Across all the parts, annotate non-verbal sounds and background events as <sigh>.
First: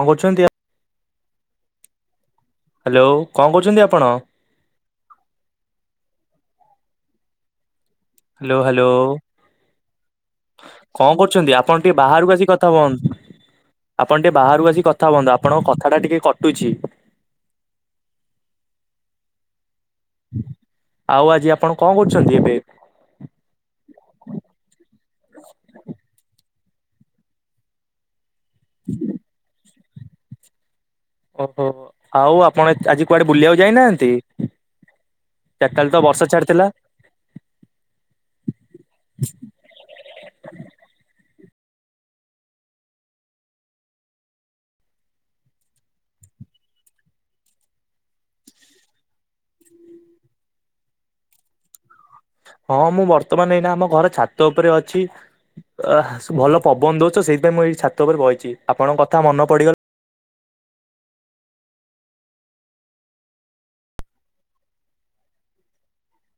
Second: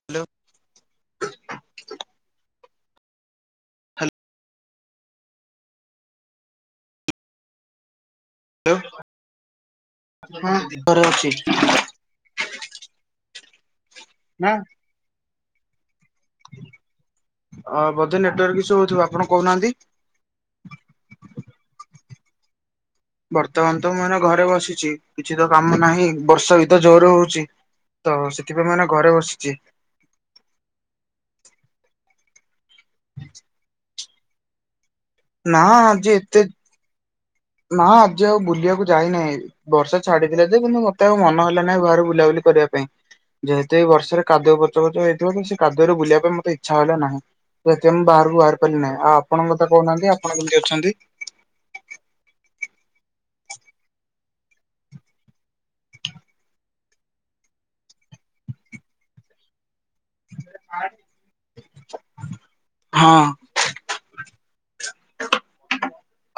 କଣ ହ୍ୟାଲୋ କରୁଛନ୍ତି ଆ ହ୍ୟାଲୋ କଣ କରୁଚନ୍ତି ଆପଣ? ହ୍ୟାଲୋ ହ୍ୟାଲୋ ହଁ ଘରେ କଣ ଅଛି କରୁଛନ୍ତି ଆପଣ ଟିକେ ବାହାରକୁ ଆସିକି କଥା ହୁହନ୍ତୁ। ଆପଣ ଟିକେ ନା ବାହାରକୁ ଆସିି କଥା ହୁଅନ୍ତୁ ଆପଣଙ୍କ କଥା ଟା ଟିକେ କଟୁଛି। ଅ ବୋଧେ ନେଟୱାର୍କ ଇସ୍ୟୁ ହଉଥିବ ଆପଣ କହୁନାହାନ୍ତି। ଆଉ ଆଜି ଆପଣ କଣ କରୁଛନ୍ତି ଏବେ? ବର୍ତ୍ତମାନ ତ ମୁଁ ଏନା ଘରେ ବସିଛି କିଛି ତ କାମ ନାହିଁ ବର୍ଷା ବି ତ ତ ଜୋର ହଉଛି ତ ସେଥିପାଇଁ ମାନେ ଘରେ ବସିଚି। ଓହୋ ଆଉ ଏ ଆପଣ ଆଜି କୁଆଡେ ବୁଲିବାକୁ ଯାଇନାହାନ୍ତି। ନା ଚାର୍ଟାଳେ ତ ଆଜି ବର୍ଷା ଏତେ ଛାଡିଥିଲା। ନା ଆଜି ଆଉ ବୁଲିବାକୁ ଯାଇନାହିଁ। ବର୍ଷା ଛାଡିଥିଲା ଯେ କିନ୍ତୁ ମତେ ଆଉ ମନ ହେଲା ନାହି ବାହାରେ ବୁଲାବୁଲି କରିବା ପାଇଁ। ଯେହେତୁ ଏଇ ବର୍ଷାରେ କାଦୁଅ ପଚପଚ ହେଇଥିବ କି ସେ କାଦୁରେ ବୁଲିବା ପାଇଁ ମୋତେ ଇଚ୍ଛା ହେଲା ନାହିଁ। ସେଥିଇଁ ମୁଁ ବାହାରକୁ ବାହାରି ପାରି ନାହିଁ ଆଉ ଆପଣ ମତେ କହୁନାହାନ୍ତି ଆପଣ କେମିତି ଅଛନ୍ତି। ହଁ ମୁଁ ବର୍ତ୍ତମାନ ଏଇନା ଆମ ଘର ଛାତ ଉପରେ ଅଛି। ଅହ ସୂ ଭଲ ପବନ ଦଉଚି ସେଇଥିପାଇଁ ମୁଁ ଏଇ ଛାତ ଉପରେ ବଇଚି ଆପଣଙ୍କ କଥା ମନ ପଡିଗଲା <inaudible> ହଁ।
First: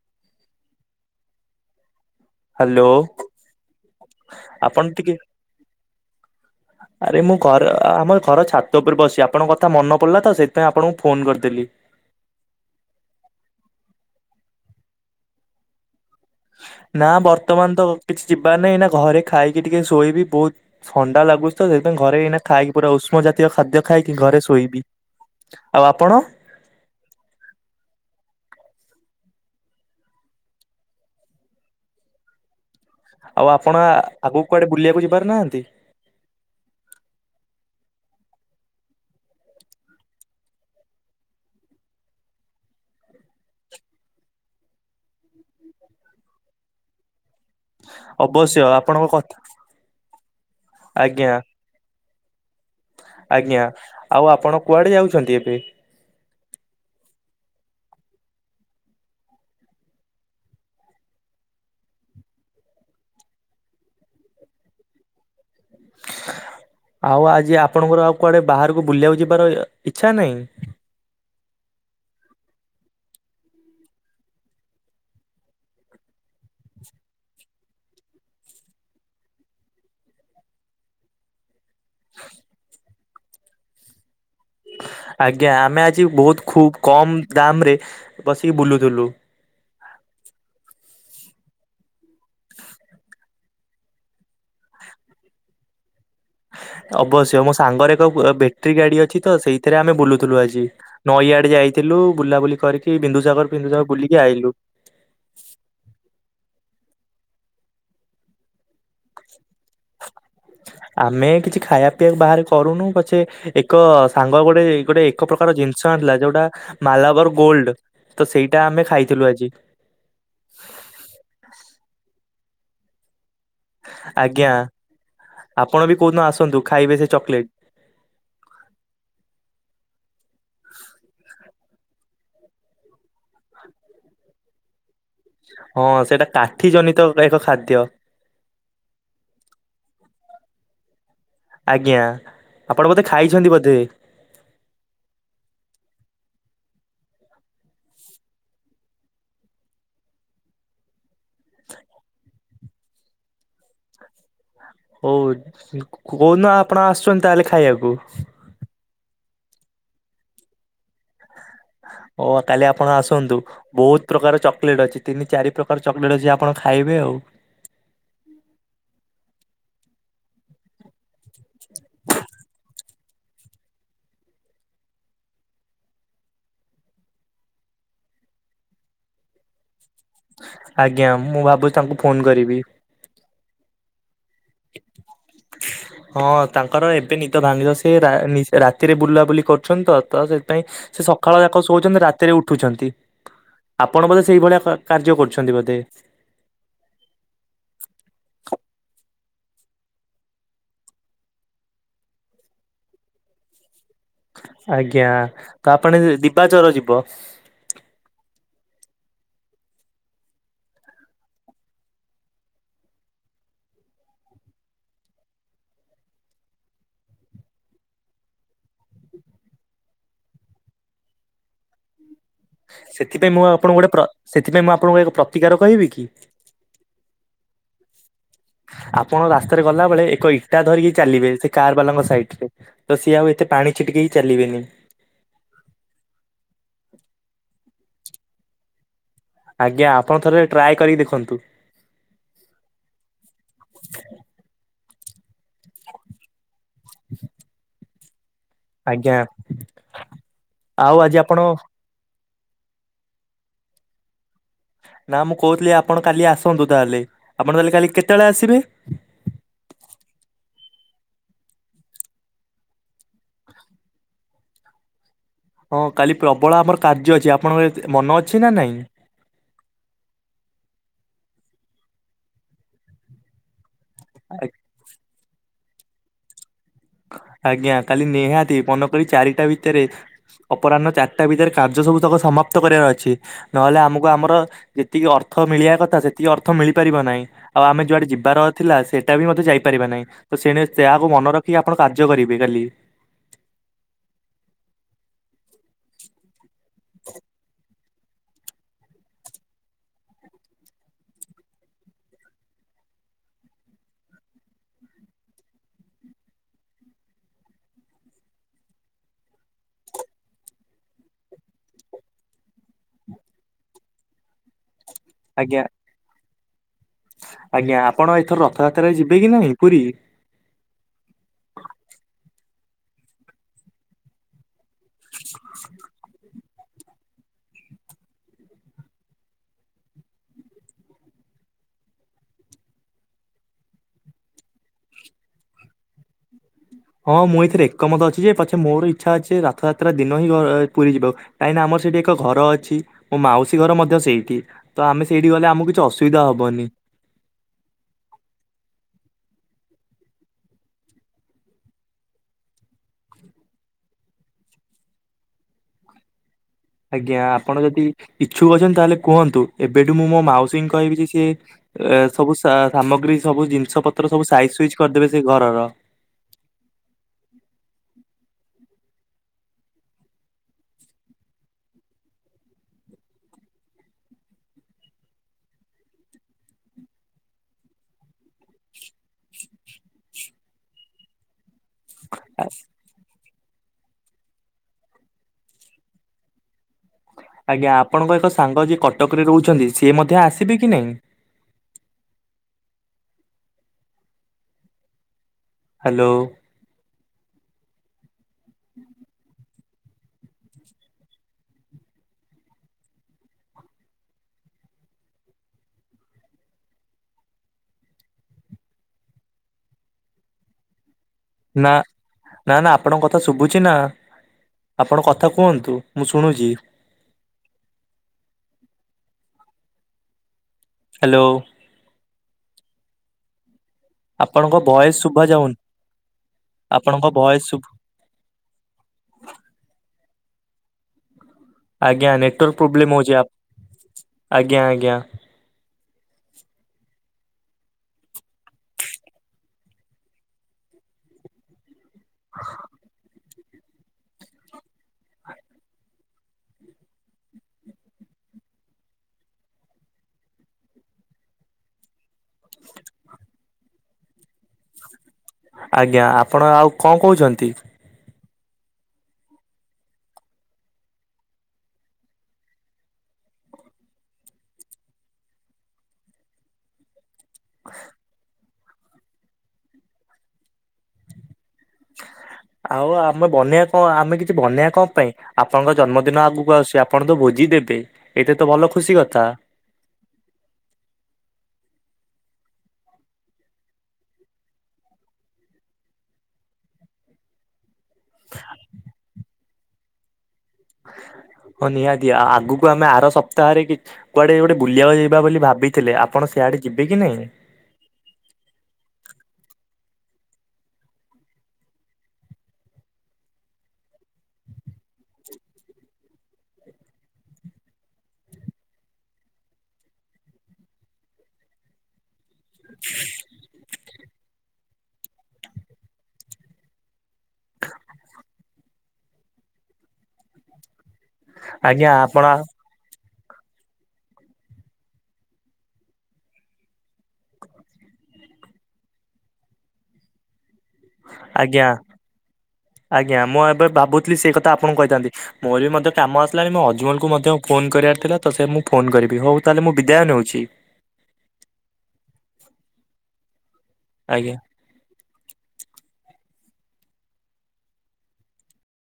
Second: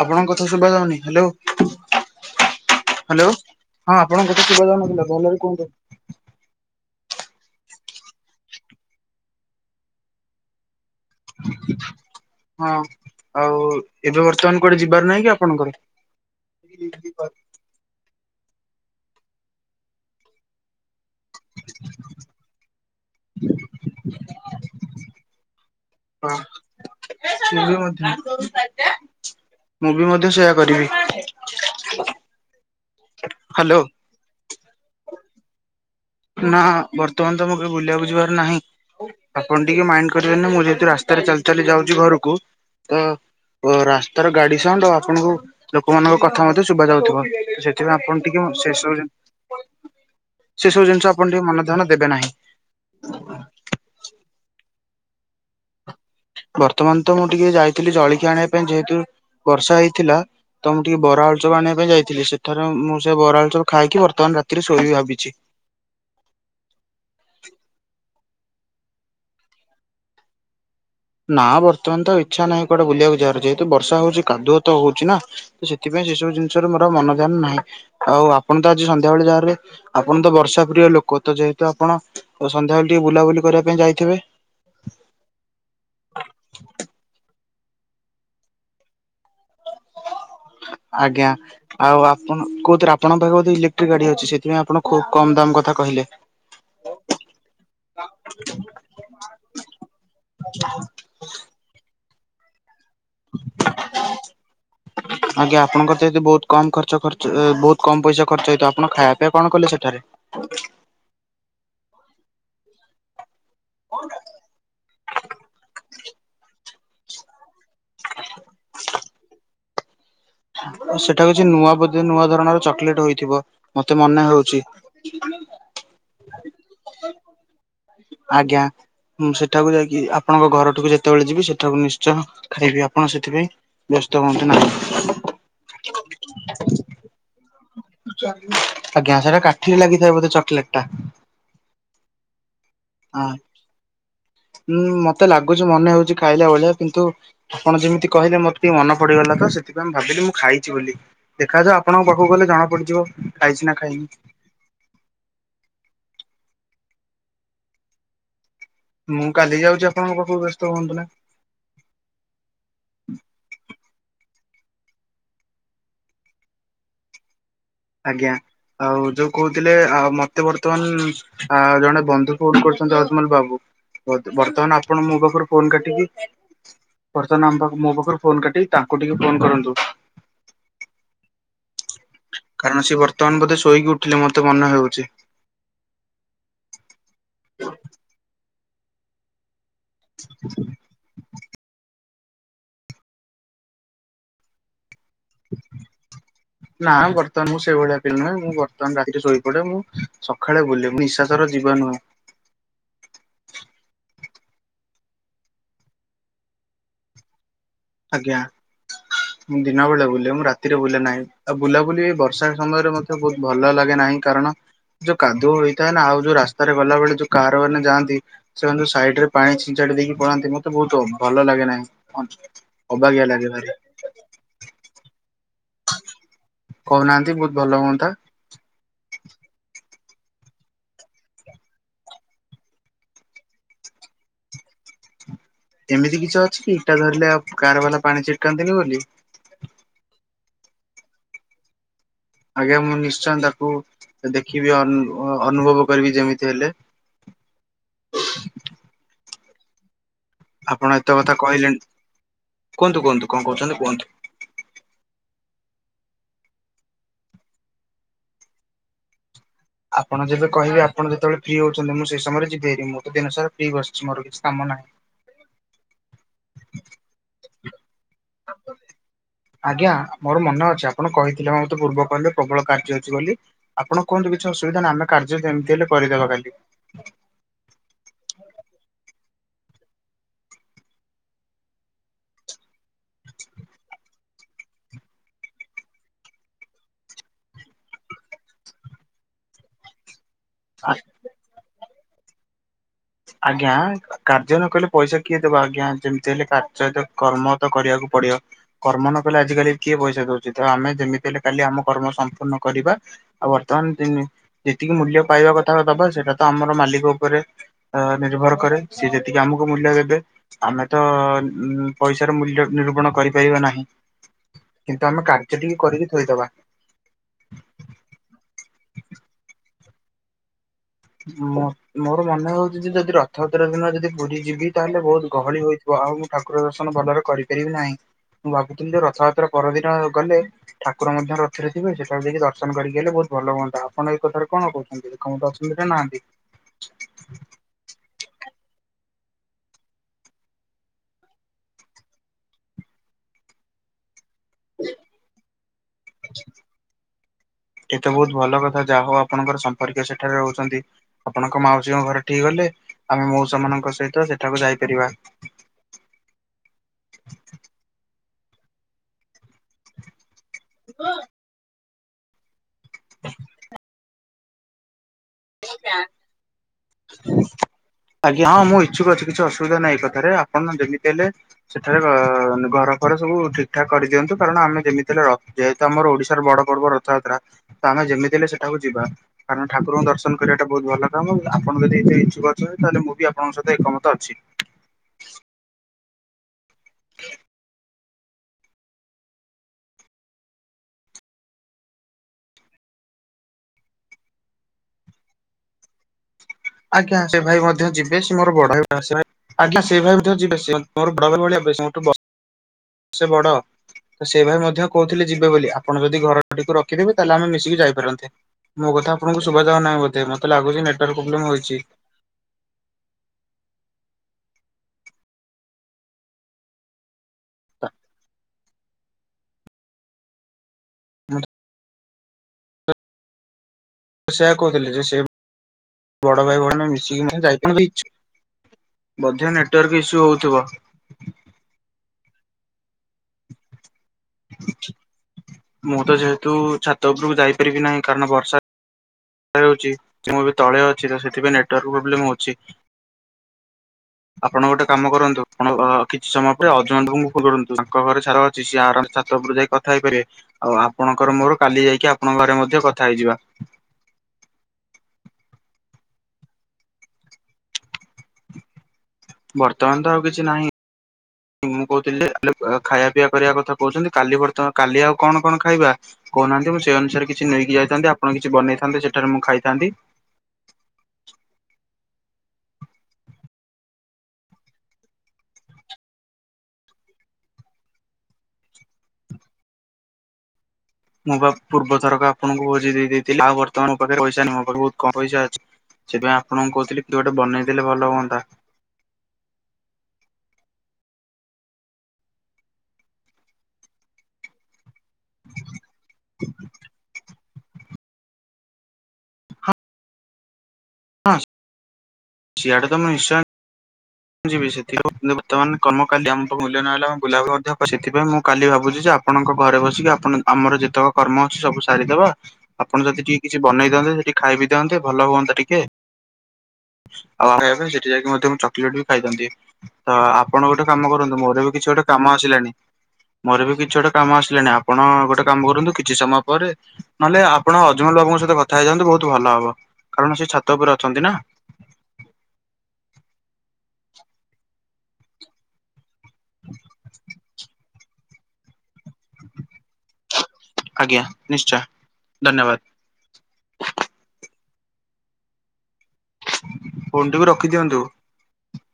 ଆପଣଙ୍କ କଥା ଶୁଭା ଯାଉନି ହ୍ୟାଲୋ। ହ୍ୟାଲୋ ହଁ ଆପଣଙ୍କ କଥା ସୁଭା ଆପଣ ଯାଉନଥିଲା ଟିକେ ଭଲରେ କୁହନ୍ତୁ। ଆରେ ମୁଁ ଘର ଆମ ଘର ଛାତ ଉପରେ ବସି ଆପଣଙ୍କ କଥା ମନ ପଡ଼ିଲା ତ ସେଥିପାଇଁ ଆପଣଙ୍କୁ ଫୋନ କରିଦେଲି। ହଁ ଆଉ ଏବେ ବର୍ତ୍ତମାନ କୁଆଡେ ଯିବାର ନାହିଁ କି ଆପଣଙ୍କର? ନା ବର୍ତ୍ତମାନ ତ କିଛି ଯିବାର ନାହିଁ ଏଇନା ଘରେ ଖାଇକି ଟିକେ ଶୋଇବି ବହୁତ ଥଣ୍ଡା ଲାଗୁଛି ତ ସେଇଥିପାଇଁ ଘରେ ଏଇନା ଖାଇ ପୁରା ଉଷ୍ମ ଜାତୀୟ ଖାଦ୍ୟ ଖାଇକି ଘରେ ଶୋଇବି ଆଉ ଆପଣ? ହଁ ମୁଁ ବି ମଧ୍ୟ ମୁଁ ବି ମଧ୍ୟ ସେୟା କରିବି। ଆଉ ହ୍ୟାଲୋ ଆପଣ ଆଗକୁ କୁଆଡେ ବୁଲିବାକୁ ଯିବାର ନାହାଁନ୍ତି? ନା ବର୍ତ୍ତମାନ ତମକୁ ବୁଲିବାକୁ ଯିବାର ନାହିଁ? ଆପଣ ଟିକେ ମାଇଁଣ୍ଡ କରିିବେନି ମୁଁ ଯେହେତୁ ରାସ୍ତାରେ ଚାଲି ଚାଲି ଯାଉଛି ଘରକୁ ତ ରାସ୍ତାର ଗାଡି ସାଉଣ୍ଡୁ ଆ ଆପଣଙ୍କୁ ଲୋକମାନଙ୍କ କଥା ମଧ୍ୟ ଶୁବା ଯାଉଥିବ। ସେଥିପାଇଁ ଆପଣ ଟିକେ ଅବଶ୍ୟ ସେ ସବୁ ଆପଣଙ୍କ କଥା ଜି‌ନ ସେ ସବୁ ଜିନିଷ ଆଜ୍ଞା ଆପଣ ଟିକେ ମନ ଧ୍ୟାନ ଦେବେ ନାହିଁ। ଆଜ୍ଞା ଆଉ ଆପଣ କୁଆଡେ ଯାଉଛନ୍ତି ଏବେ? ବର୍ତ୍ତମାନ ତ ମୁଁ ଟିକେ ଯାଇଥିଲି ଜଳିଖିଆ ଆଣିବା ପାଇଁ ଯେହେତୁ ବର୍ଷା ହେଇଥିଲା ତ ମୁଁ ଟିକେ ବରା ଆଳୁଚପ୍ ଆଣିବା ପାଇଁ ଯାଇଥିଲି ସେଠାରେ ମୁଁ ସେ ବରା ଆଳୁଚପ୍ ଖାଇକି ବର୍ତ୍ତମାନ ରାତିରେ ଶୋଇବି ଭାବିଛି। ଆଉ ଆଜି ଆପଣଙ୍କର ଆଉ କୁଆଡେ ବାହାରକୁ ବୁଲିବାକୁ ଯିବାର ଏ ଇଚ୍ଛା ନାହିଁ? ନା ବର୍ତମାନ ତ ଇଚ୍ଛା ନାହିଁ କୁଆଡେ ବୁଲିବାକୁ ଯିବାର ଯେହେତ ବର୍ଷା ହଉଛି କାଦୁଅ ତ ହଉଛି ନା? ତ ସେଥିପାଇଁ ସେ ସବୁ ଜିନିଷରେ ମୋର ଆଉ ମନ ଧ୍ୟାନ ନାହିଁ। ଆଉ ଆପଣ ତ ଆଜି ସନ୍ଧ୍ୟାବେଳେ ଯାହାରେ ଆପଣ ତ ବର୍ଷା ପ୍ରିୟ ଲୋକ ତ ଯେହେ ତ ଆପଣ ସନ୍ଧ୍ୟାବେଳେ ଟିକେ ବୁଲାବୁଲି କରିବା ପାଇଁ ଯାଇଥିବେ? ଆଜ୍ଞା ଆମେ ଆଜି ବହୁତ ଖୁବ୍ କମ୍ ଦାମ୍ ରେ ବସିକି ବୁଲୁଥିଲୁ। ଆଜ୍ଞା। ଆଉ ଆପଣ କୋଉଥିରେ ଆପଣ ପାଖେ ବୋଧେ ଇଲେକ୍ଟ୍ରିକ୍ ଗାଡି ଅଛି ସେଥିପାଇଁ ଆପଣ ଖୁବ କମ ଦମ୍ କଥା କହିଲେ? ଅବଶ୍ୟ ମୋ ସାଙ୍ଗର ଏକ ବ ବେଟ୍ରି ଗାଡି ଅଛି ତ ସେଇଥିରେ ଆମେ ବୁଲୁଥିଲୁ ଆଜି। ନଈଆଡେ ଯାଇଥିଲୁ ବୁଲାବୁଲି କରିକି ବିନ୍ଦୁସାଗର ଫିନ୍ଦୁସାଗର ବୁଲିକି ଆଇଲୁ। ଆଜ୍ଞା ଆପଣଙ୍କର ତ ଏତେ ବହୁତ କମ୍ ଖର୍ଚ୍ଚ ଖର୍ଚ୍ଚ ଏ ବହୁତ କମ୍ ପଇସା ଖର୍ଚ୍ଚ ହେଇଥିବ ଆପଣ ଖାଇବା ପିଇବା କଣ କଲେ ସେଠାରେ? ଆମେ କିଛି ଖାଇବା ପିଇବାକୁ ବାହାରେ କରୁନୁ ପଛେ ଏକ ସାଙ୍ଗ ଗୋଟେ ଗୋଟେ ଏକ ପ୍ରକାର ଜିନିଷ ଆଣିିଲା ଯୋଉଟା ମାଲାବର ଗୋଲ୍ଡ ତ ସେଇଟା ଆମେ ଖାଇଥିଲୁ ଆଜି। ଆ ସେଟା ହଉଛି ନୂଆ ବୋଧେ ନୂଆ ଧରଣର ଚକଲେଟ୍ ହୋଇଥିବ। ମତେ ମନେ ଆଜ୍ଞା ହଉଛି ଆପଣ ବି କୋଉଦିନ ଆସନ୍ତୁ ଖାଇବେ ସେ ଚକୋଲେଟ୍। ଆଜ୍ଞା। ମୁଁ ସେଠାକୁ ଯାଇକି ଆପଣଙ୍କ ଘରଠିକୁ ଯେତେବେଳେ ଯିବି ସେଠାକୁ ନିଶ୍ଚୟ ଖାଇବି ଆପଣ ସେଥିପାଇଁ ବ୍ୟସ୍ତ ହୁଅନ୍ତୁ ନାହିଁ। ହଁ ସେଇଟା କାଠି ଜନିତ କା ଏକ ଖାଦ୍ୟ। ଆଜ୍ଞା ସେଟା କାଠିରେ ଲାଗିଥାଏ ବୋଧେ ଚକୋଲେଟ୍ ଟା? ଆଜ୍ଞା ଆପଣ ବୋଧେ ଖାଇଛନ୍ତି ବୋଧେ? ହୁଁ ମତେ ଲାଗୁଛି ମନେ ହଉଛି ଖାଇଲା ଭଳିଆ କିନ୍ତୁ ଆପଣ ଯେମିତି କହିଲେ ମୋର ଟିକେ ମନ ପଡିଗଲା ତ ସେଥିପାଇଁ ମୁଁ ଭାବିଲି ମୁଁ ଖାଇଛି ବୋଲି। ଦେଖ ଯାଉ ଆପଣଙ୍କ ପାଖକୁ ଗଲେ ଜଣା ପଡିଯିବ ଖାଇଛି ନା ଖାଇନି। ହଉ କୋ କୋଉ ଦିନ ଆପଣ ଆସୁଛନ୍ତି ତାହେଲେ ଖାଇବାକୁ? ମୁଁ କାଲି ଯାଉଛି ଆପଣଙ୍କ ପାଖକୁ ବ୍ୟସ୍ତ ହୁଅନ୍ତୁ ନି। ହଉ କାଲି ଆପଣ ଆସନ୍ତୁ। ବହୁତ ପ୍ରକାର ଚକଲେଟ୍ ଅଛି ତିନି ଚାରି ପ୍ରକାର ଚକଲେଟ ଅଛି ଆପଣ ଖାଇବେ ଆଉ। ଆଜ୍ଞା ଆଉ ଯୋଉ କହୁଥିଲେ ଆ ମତେ ବର୍ତ୍ତମାନ ଆ ଜଣେ ବନ୍ଧୁ ଫୋନ କର ଜର୍ଜମାନ ବାବୁ ବତ ବର୍ତ୍ତମାନ ଆପଣ ମୋ ପାଖରୁ ଫୋନ କାଟିକି ବର୍ତ୍ତମାନ ଆମ ପାଖ ମୋ ପାଖରୁ ଫୋନ କାଟିକି ତାଙ୍କଟିକି ଫୋନ କରନ୍ତୁ। ଆଜ୍ଞା ମୁଁ ଭାବୁଛି ତାଙ୍କୁ ଫୋନ୍ କରିବି। ଆ ସିଏ ବର୍ତ୍ତମାନ ବୋଧେ ଶୋଇକି ଉଠିଲେ ମତେ ମନେ ହେଉଛି। ହଁ ତାଙ୍କର ଏବେ ନିଦ ଭାଙ୍ଗିବ ସେ ରା ନିଷ ରାତିରେ ବୁଲାବୁଲି କରୁଚନ୍ତି ତ ତ ସେଥିପାଇଁ ସେ ଖାଳ ଯାକ ଶୋଉଚନ୍ତି ରାତିରେ ଉଠୁଛନ୍ତି ଆପଣ ବୋଧେ ସେଇଭଳିଆ କା କାର୍ଯ୍ୟ କରୁଚନ୍ତି ବୋଧେ? ନା ବର୍ତ୍ତମାନ ମୁଁ ସେଇଭଳିଆ ପିଲି ନୁହେଁ ମୁଁ ବର୍ତ୍ତମାନ ରାତିରେ ଶୋଇପଡେ ମୁଁ ସକାଳେ ବୁଲେ ନିସ୍ୱାସର ଜୀବନ ଆଜ୍ଞା ତ ଆପଣ ଦିବାଚର ଯିବ। ଆଜ୍ଞା। ମୁଁ ଦିନ ବେଳେ ବୁଲେ ମୁଁ ରାତିରେ ବୁଲେ ନାହିଁ ଆଉ ବୁଲାବୁଲି ବର୍ଷା ସମୟରେ ମତେ ବହୁତ ଭଲ ଲାଗେ ନାହିଁ କାରଣ ଯୋଉ କାଦୁଅ ହେଇଥାଏ ନା ଆଉ ଯୋଉ ରାସ୍ତାରେ ଗଲାବେଳେ ଯୋଉ କାର ମାନେ ଯାଆନ୍ତି। ସେମାନେ ଯୋଉ ସାଇଡ ରେ ପାଣି ଛିଞ୍ଚାଡି ଦେଇକି ପଳାନ୍ତି ମତେ ବହୁତ ଅ ଭଲ ଲାଗେ ନାହିଁ। ଅବାଗିଆ ସେଥିପାଇଁ ମୁଁ ଲାଗେ ଭାରି ଆପଣଙ୍କୁ ଗୋଟେ ପ୍ର ସେଥିପାଇଁ ମୁଁ ଆପଣଙ୍କୁ ଏକ ପ୍ରତିକାର କହିବି କି? କହୁନାହାନ୍ତି ବହୁତ ଭଲ ହୁଅନ୍ତା। ଆପଣ ରାସ୍ତାରେ ଗଲା ବେଳେ ଏକ ଇଟା ଧରିକି ଚାଲିବେ ସେ କାର ବାଲାଙ୍କ ସାଇଡ୍ ରେ ତ ସିଏ ଆଉ ଏତେ ପାଣି ଛିଟିକେଇ ଚାଲିବେନି। ଏମିତି କିଛି ଅଛି କି ଇଟା ଧରିଲେ ଆଉ କାର ବାଲା ପାଣି ଛିଟକାନ୍ତିନି ବୋଲି। ଆଜ୍ଞା ଆପଣ ଥରେ ଟ୍ରାଏ କରିକି ଦେଖନ୍ତୁ। ଆଜ୍ଞା ମୁଁ ନିଶ୍ଚୟ ତାକୁ ଦେଖିବି ଅନୁ ଅନୁଭବ କରିବି ଯେମିତି ହେଲେ। ଠ ଆଜ୍ଞା। ଆପଣ ଆଉ ଏତେ ଆଜି କଥା କହିଲେଣି କୁହନ୍ତୁ କୁହନ୍ତୁ କଣ କହୁଚନ୍ତି କୁହନ୍ତୁ। ନା ମୁଁ କହୁଥିଲି ଆପଣ କାଲି ଆସନ୍ତୁ ତାହେଲେ ଆପଣ ତାହେଲେ କାଲି କେତେବେଳେ ଆସିବେ? ଆପଣ ଯେବେ କହିବେ ଆପଣ ଯେତେବେଳେ ଫ୍ରି ହଉଚନ୍ତି ମୁଁ ସେଇ ସମୟରେ ଯିବି ହାରି ମୁଁ ତ ଦିନସାରା ଫ୍ରି ବସିଛି ମୋର କିଛି କାମ ନାହିଁ। ହଁ କାଲି ପ୍ରବଳ ଆମର କାର୍ଯ୍ୟ ଅଛି ଆପଣଙ୍କର ଏତ ମନ ଅଛି ନା ନାଇଁ? ଆଜ୍ଞା ମୋର ମନେ ଅଛି ଆପଣ କହିଥିଲେ ବା ମତେ ପୂର୍ବ କଲ ରେ ପ୍ରବଳ କାର୍ଯ୍ୟ ଅଛି ବୋଲି ଆପଣ କୁହନ୍ତୁ କିଛି ଅସୁବିଧା ନାହିଁ ଆମେ କାର୍ଯ୍ୟ ଯେମିତି ହେଲେ କରିଦବା କାଲି। ଆଜ୍ଞା କାଲି ନିହାତି ମାନେକରି ଚାରିଟା ଭିତେରେ ଅପରାହ୍ନ ଚାରିଟା ଭିତରେ କାର୍ଯ୍ୟ ସବୁ ତକ ସମାପ୍ତ କରିବାର ଅଛି ନହେଲେ ଆମକୁ ଆମର ଯେତିକି ଅର୍ଥ ମିଳିବା କଥା ସେତିକି ଅର୍ଥ ମିଳିପାରିବ ନାହିଁ। ଆଉ ଆମେ ଯୁଆଡେ ଯିବାର ଥିଲା ସେଇଟା ବି ମଧ୍ୟ ଯାଇପାରିବା ନାହିଁ। ତ ସେଣେ ସେୟାକୁ ମନେରଖି ଆପଣ କାର୍ଯ୍ୟ କରିବେ କାଲି। ଆଜ୍ଞା କାର୍ଯ୍ୟ ନକଲେ ପଇସା କିଏ ଦେବ ଆଜ୍ଞା ଯେମତି ହେଲେ କାର୍ଯ୍ୟତ କର୍ମ ତ କରିଆକୁ ପଡିବ। କର୍ମ ନ କଲେ ଆଜିକାଲି କିଏ ପଇସା ଦଉଚି ତ ଆମେ ଯେମିତି ହେଲେ କାଲି ଆମ କର୍ମ ସମ୍ପୂର୍ଣ୍ଣ କରିବା। ଆଉ ବର୍ତ୍ତମାନ ଦିନି ଯେତିକି ମୂଲ୍ୟ ପାଇବା କଥା ଦବା ସେଟା ତ ଆମର ମାଲିକ ଉପରେ ଅ ନିର୍ଭର କରେ ସିଏ ଯେତିକି ଆମକୁ ମୂଲ୍ୟ ଦେବେ। ଆମେ ତ ଉଁ ପଇସାର ମୂଲ୍ୟ ନିରୁପଣ କରିପାରିବା ନାହିଁ। କିନ୍ତୁ ଆମେ ଆଜ୍ଞା କାର୍ଯ୍ୟଟିକି କରିକି ଥୋଇଦବା। ଆଜ୍ଞା ଆପଣ ଏଥର ରଥଯାତ୍ରାରେ ଯିବେ କି ନାହିଁ ପୁରୀ? ମୋ ମୋର ମନେ ହଉଚି ଯଦି ରଥଯାତ୍ରା ଦିନ ଯଦି ପୁରୀ ଯିବି ତାହେଲେ ବହୁତ୍ ଗହଳି ହୋଇଥି <unintelligible> ଆଉ ମୁଁ ଠାକୁର ଦର୍ଶନ ଭଲରେ କରିପାରିବି ନାହିଁ। ମୁଁ ଭାବୁଥିଲି ଯେ ରଥଯାତ୍ରା ପରଦିନ ଗଲେ ଠାକୁର ମଧ୍ୟ ରଥରେ ଥିବେ ସେଠାକୁ ଯାଇକି ଦର୍ଶନ କରିକି ଆଇଲେ ବହୁତ ଭଲ ହୁଅନ୍ତା। ଆପଣ ଏଇ କଥାରେ କଣ କହୁଛନ୍ତି, ଏକମତ ବୋଧେ ନାହାନ୍ତି? ହଁ ମୁଁ ଏଥିରେ ଏକମତ ଅଛି ଯେ ପଛେ ମୋର ଇଚ୍ଛା ଅଛି ରଥଯାତ୍ରା ଦିନ ହିଁ ପୁରୀ ଯିବ। କାହିଁକି ନା ଆମର ସେଇଠି ଏକ ଘର ଅଛି ମୋ ମାଉସୀ ଘର ମଧ୍ୟ ସେଇଠି। ତ ଆମେ ସେଇଠି ଗଲେ ଆମକୁ କିଛି ଅସୁବିଧା ହବନି। ଏ ତ ବହୁତ୍ ଭଲ କଥା ଯାହା ହଉ ଆପଣଙ୍କର ସମ୍ପର୍କୀୟ ସେଠାରେ ରହୁଛନ୍ତି। ଆପଣଙ୍କ ମାଉସୀଙ୍କ ଘରଠିକି ଗଲେ ଆମେ ମଉସାମାନଙ୍କ ସହିତ ସେଠାକୁ ଯାଇପାରିବା। ଆଜ୍ଞା, ଆପଣ ଯଦି ଇଚ୍ଛୁକ ଅଛନ୍ତି ତାହେଲେ କୁହନ୍ତୁ ଏବେଠୁ ମୁଁ ମୋ ମାଉସୀଙ୍କୁ କହିବି ଯେ ସିଏ ଏ ସବୁ ସା ସାମଗ୍ରୀ ସବୁ ଜିନିଷପତ୍ର ସବୁ ସାଇଜ୍ ସୁଇଜ୍ କରିଦେବେ ସେ ଘରର। ଫ୍ୟାନ୍ ଆଜ୍ଞାଁ ହଁ ମୁଁ ଇଚ୍ଛୁକ ଅଛି, କିଛି ଅସୁବିଧା ନାହିଁ ଏ କଥାରେ ଆପଣ ଯେମିତି ହେଲେ ସେଠାରେ ଅ-ଅ ଘର ଫର ସବୁ ଠିକଠାକ୍ କରିଦିଅନ୍ତୁ କାରଣ ଆମେ ଯେମିତି ହେଲେ ର ଯେହେତୁ ଆମର ଓଡିଶାର ବଡ ପର୍ବ ରଥଯାତ୍ରା, ତ ଆମେ ଯେମିତି ହେଲେ ସେଠାକୁ ଯିବା କାରଣ ଠାକୁରଙ୍କୁ ଦର୍ଶନ କରିବାଟା ବହୁତ୍ ଭଲ। ହଁ ମୁଁ ଆପଣ ଯଦି ଏତେ ଆ- ଇଚ୍ଛୁକ ଅଛନ୍ତି ତାହେଲେ ମୁଁ ବି ଆପଣଙ୍କ ସହିତ ଏକମତ ଅଛି। ଆଜ୍ଞା ଆପଣଙ୍କ ଏକ ସାଙ୍ଗ ଯିଏ କଟକରେ ରହୁଛନ୍ତି ସିଏ ମଧ୍ୟ ଆସିବେ କି ନାହିଁ? ହ୍ୟାଲୋ? ଆଜ୍ଞା, ସେ ଭାଇ ମଧ୍ୟ ଯିବେ ସେ ମୋର ବଡ ଭାଇ <unintelligible> ଭାଇ। ଆଜ୍ଞା ସେ ଭାଇ ବି ତ ଯିବେ ସେ ମୋର ବଡ ଭାଇ ଭଳିଆ, ବେଶ୍ ମୋଠୁ ବର୍ ବର୍ଷେ ବଡ଼। ତ ସେଇ ଭାଇ ମଧ୍ୟ କହୁଥିଲେ ଯିବେ ବୋଲି ଆପଣ ଯଦି ଘରଟିକୁ ରଖିଦେବେ ତାହେଲେ ଆମେ ମିଶିକି ଯାଇପାରନ୍ତେ। ମୋ କଥା ଆପଣଙ୍କୁ ଶୁଭାଯଉ ନାହିଁ ବୋଧେ ମତେ ଲାଗୁଛି ନେଟୱାର୍କ ପ୍ରୋବ୍ଲେମ୍ ହୋଇଛି। ନା-ନା ଆପଣଙ୍କ କଥା ଶୁଭୁଛି ନା, ଆପଣ କଥା କୁହନ୍ତୁ ମୁଁ ଶୁଣୁଛି। ହ୍ୟାଲୋ। ମୁଁ ସେଇୟା ଆପଣଙ୍କ ଭଏସ କହୁଥିଲି ଯେ ସେ ଶୁଭା ଯାଉନି ବଡ ଭାଇ ଭଉଣୀ ଆପଣଙ୍କ ମିଶିକି ଭଏସ ମାନେ ଶୁ ଯାଇପାରିବୁ <inaudible> ବୋଧେ ନେଟୱାର୍କ ଇସ୍ୟୁ ହଉଥିବ। ଆଜ୍ଞା ନେଟୱାର୍କ ପ୍ରୋବ୍ଲେମ୍ ହଉଛି, ଆ ଆଜ୍ଞା-ଆଜ୍ଞା। ମୁଁ ତ ଯେହେତୁ ଛାତ ଉପରକୁ ଯାଇପାରିବି ନାହିଁ କାରଣ ବର୍ଷା ରହୁଛି, ମୁଁ ଏବେ ତଳେ ଅଛି ତ ସେଥିପାଇଁ ନେଟୱାର୍କ ପ୍ରୋବ୍ଲେମ୍ ହଉଛି। ଆପଣ ଗୋଟେ କାମ କରନ୍ତୁ, ଆପଣ-ଅ-ଅ କିଛି ସମୟ ପରେ ଅଜୟ ବାବୁଙ୍କୁ ଫୋନ୍ କରନ୍ତୁ ତାଙ୍କ ଘରେ ସାର ଅଛି ସିଏ ଆରାମସେ ଛାତ ଉପରୁ ଯାଇ କ କଥା ହେଇପାରିବେ ଆଉ ଆପଣଙ୍କର ମୋର କାଲି ଯାଇକି ଆପଣଙ୍କ ଘରେ ମଧ୍ୟ କଥା ହେଇଯିବା। ଆଜ୍ଞା, ଆପଣ ଆଉ କଣ କହୁଛନ୍ତି? ବର୍ତ୍ତମାନ ତ ଆଉ କିଛି ନାହିଁ। ମୁଁ କହୁଥିଲି କାଲି ଖାଇବା ପିଆ କରିବା କଥା କହୁଛନ୍ତି କାଲି ବର୍ତ୍ତମା କାଲି ଆଉ କଣ କଣ ଖାଇବା? କହୁନାହାନ୍ତି ମୁଁ ସେଇ ଅନୁସାରେ କିଛି ନେଇକି ଯାଇଥାନ୍ତି ଆପଣ କିଛି ବନେଇଥାନ୍ତେ ସେଠାରେ ମୁଁ ଖାଇଥାନ୍ତି। ଆଉ ଆମେ ବନେଇବା କଣ ଆମେ କିଛି ବନେଇବା କଣ ପାଇଁ? ଆପଣଙ୍କ ଜନ୍ମଦିନ ଆଗକୁ ଆସୁଛି ଆପଣ ତ ଭୋଜି ଦେବେ ଏଇତେ ତ ଭଲ ଖୁସି କଥା। ମୁଁ ପା ପୂର୍ବ ଥରକ ଆପଣଙ୍କୁ ଭୋଜି ଦେଇ ଦେଇଥିଲି, ଆଉ ବର୍ତ୍ତମାନ ମୋ ପାଖରେ ପଇସା ନାହିଁ ମୋ ପାଖରେ ବହୁତ କମ୍ ପଇସା ଅଛି। ସେଥିପାଇଁ ଆପଣଙ୍କୁ କହୁଥିଲି କିଏ ଗୋଟେ ବନେଇ ଦେଲେ ଭଲ ହୁଅନ୍ତା। ହଁ ନିହାତି ଆ-ଆ ଆଗକୁ ଆମେ ଆର ସପ୍ତାହରେ କି କୁଆଡେ ଗୋଟେ ବୁଲିବାକୁ ଯି ଯିବା ବୋଲି ଭାବିଥିଲେ ଆପଣ ସିଆଡେ ଯିବେ କି ନାଇଁ? ହଁ ସେଇଡେ ତମେ ନିଶ୍ଚୟେ ମୁଁ ଯିବି ସେଥିିରମୁଁ ବର୍ତ୍ତମାନ କମକାଡ୍ୟମର ମୂଲ୍ୟ ୟନର ବୁଲାବା ମଧ୍ୟ ପ୍ରସିଧିଥିବା ମୁଁ କାଲି ଭାବୁଛି ଆ ଆପଣ କଣ ଘରେ ବସିବେ ଆପଣ ଆମର ଯେତେକ କର୍ମ ଅଛି ସବୁ ସାରିଦେବା। ଆପଣ ଯଦି ଟିକେ କିଛି ବନେଇ ଦିଅନ୍ତେ ସେଠି ଖାଇବି। ଭଲ ହୁଅନ୍ତା ଟିକିଏ ଆଉ ରହିଵା ପାଇଁ ସେଠି ଯାଇ କଣ କିଣୁଚ? ବି ଖାଇଥାନ୍ତି ତ ଆପଣ ଗୋଟେ କାମ କରନ୍ତୁ ମୋର ବି କିଛି ଆଜ୍ଞା ଗୋଟେ କାମ ଆପଣ ଆସିଲାାନି। ମୋର ବି କିଛି ଗୋଟେ କାମ ଆସିଲାଣି ଆପଣ ଗୋଟେ କାମ କରନ୍ତୁ କିଛି ସମୟ ପରେ ନହେଲେ ଆପଣ ଅଜମଲ ବାବୁଙ୍କ ସହିତ କଥା ହେଇଯାଆନ୍ତୁ ବହୁତ ଭଲ ହବ କାରଣ ସେଛା ଆଜ୍ଞା। ଆଜ୍ଞା ମୁଁ ଏବେ ଭାବୁଥିଲି ସେଇ କଥା ଆପଣଙ୍କୁ କହିଥାନ୍ତି ମୁ ବି ମଧ୍ୟ କାମ ଆସିଲାଣି ମଁ ଅଜୁଭାଇଙ୍କୁ ମଧ୍ୟ ଫୋନ୍ କରିବାର ଥିଲା ତ ସେ ମୁଁ ଫୋନ କରିବି ହେଉ ତାହେଲେ ମୁଁ ବିଦାୟ ନେଉଛି। ଆଜ୍ଞା ନିଶ୍ଚୟ ଧନ୍ୟବାଦ। ଆଜ୍ଞା। ଫେନ ଟା କୁ ରଖି ଦିଅନ୍ତୁ।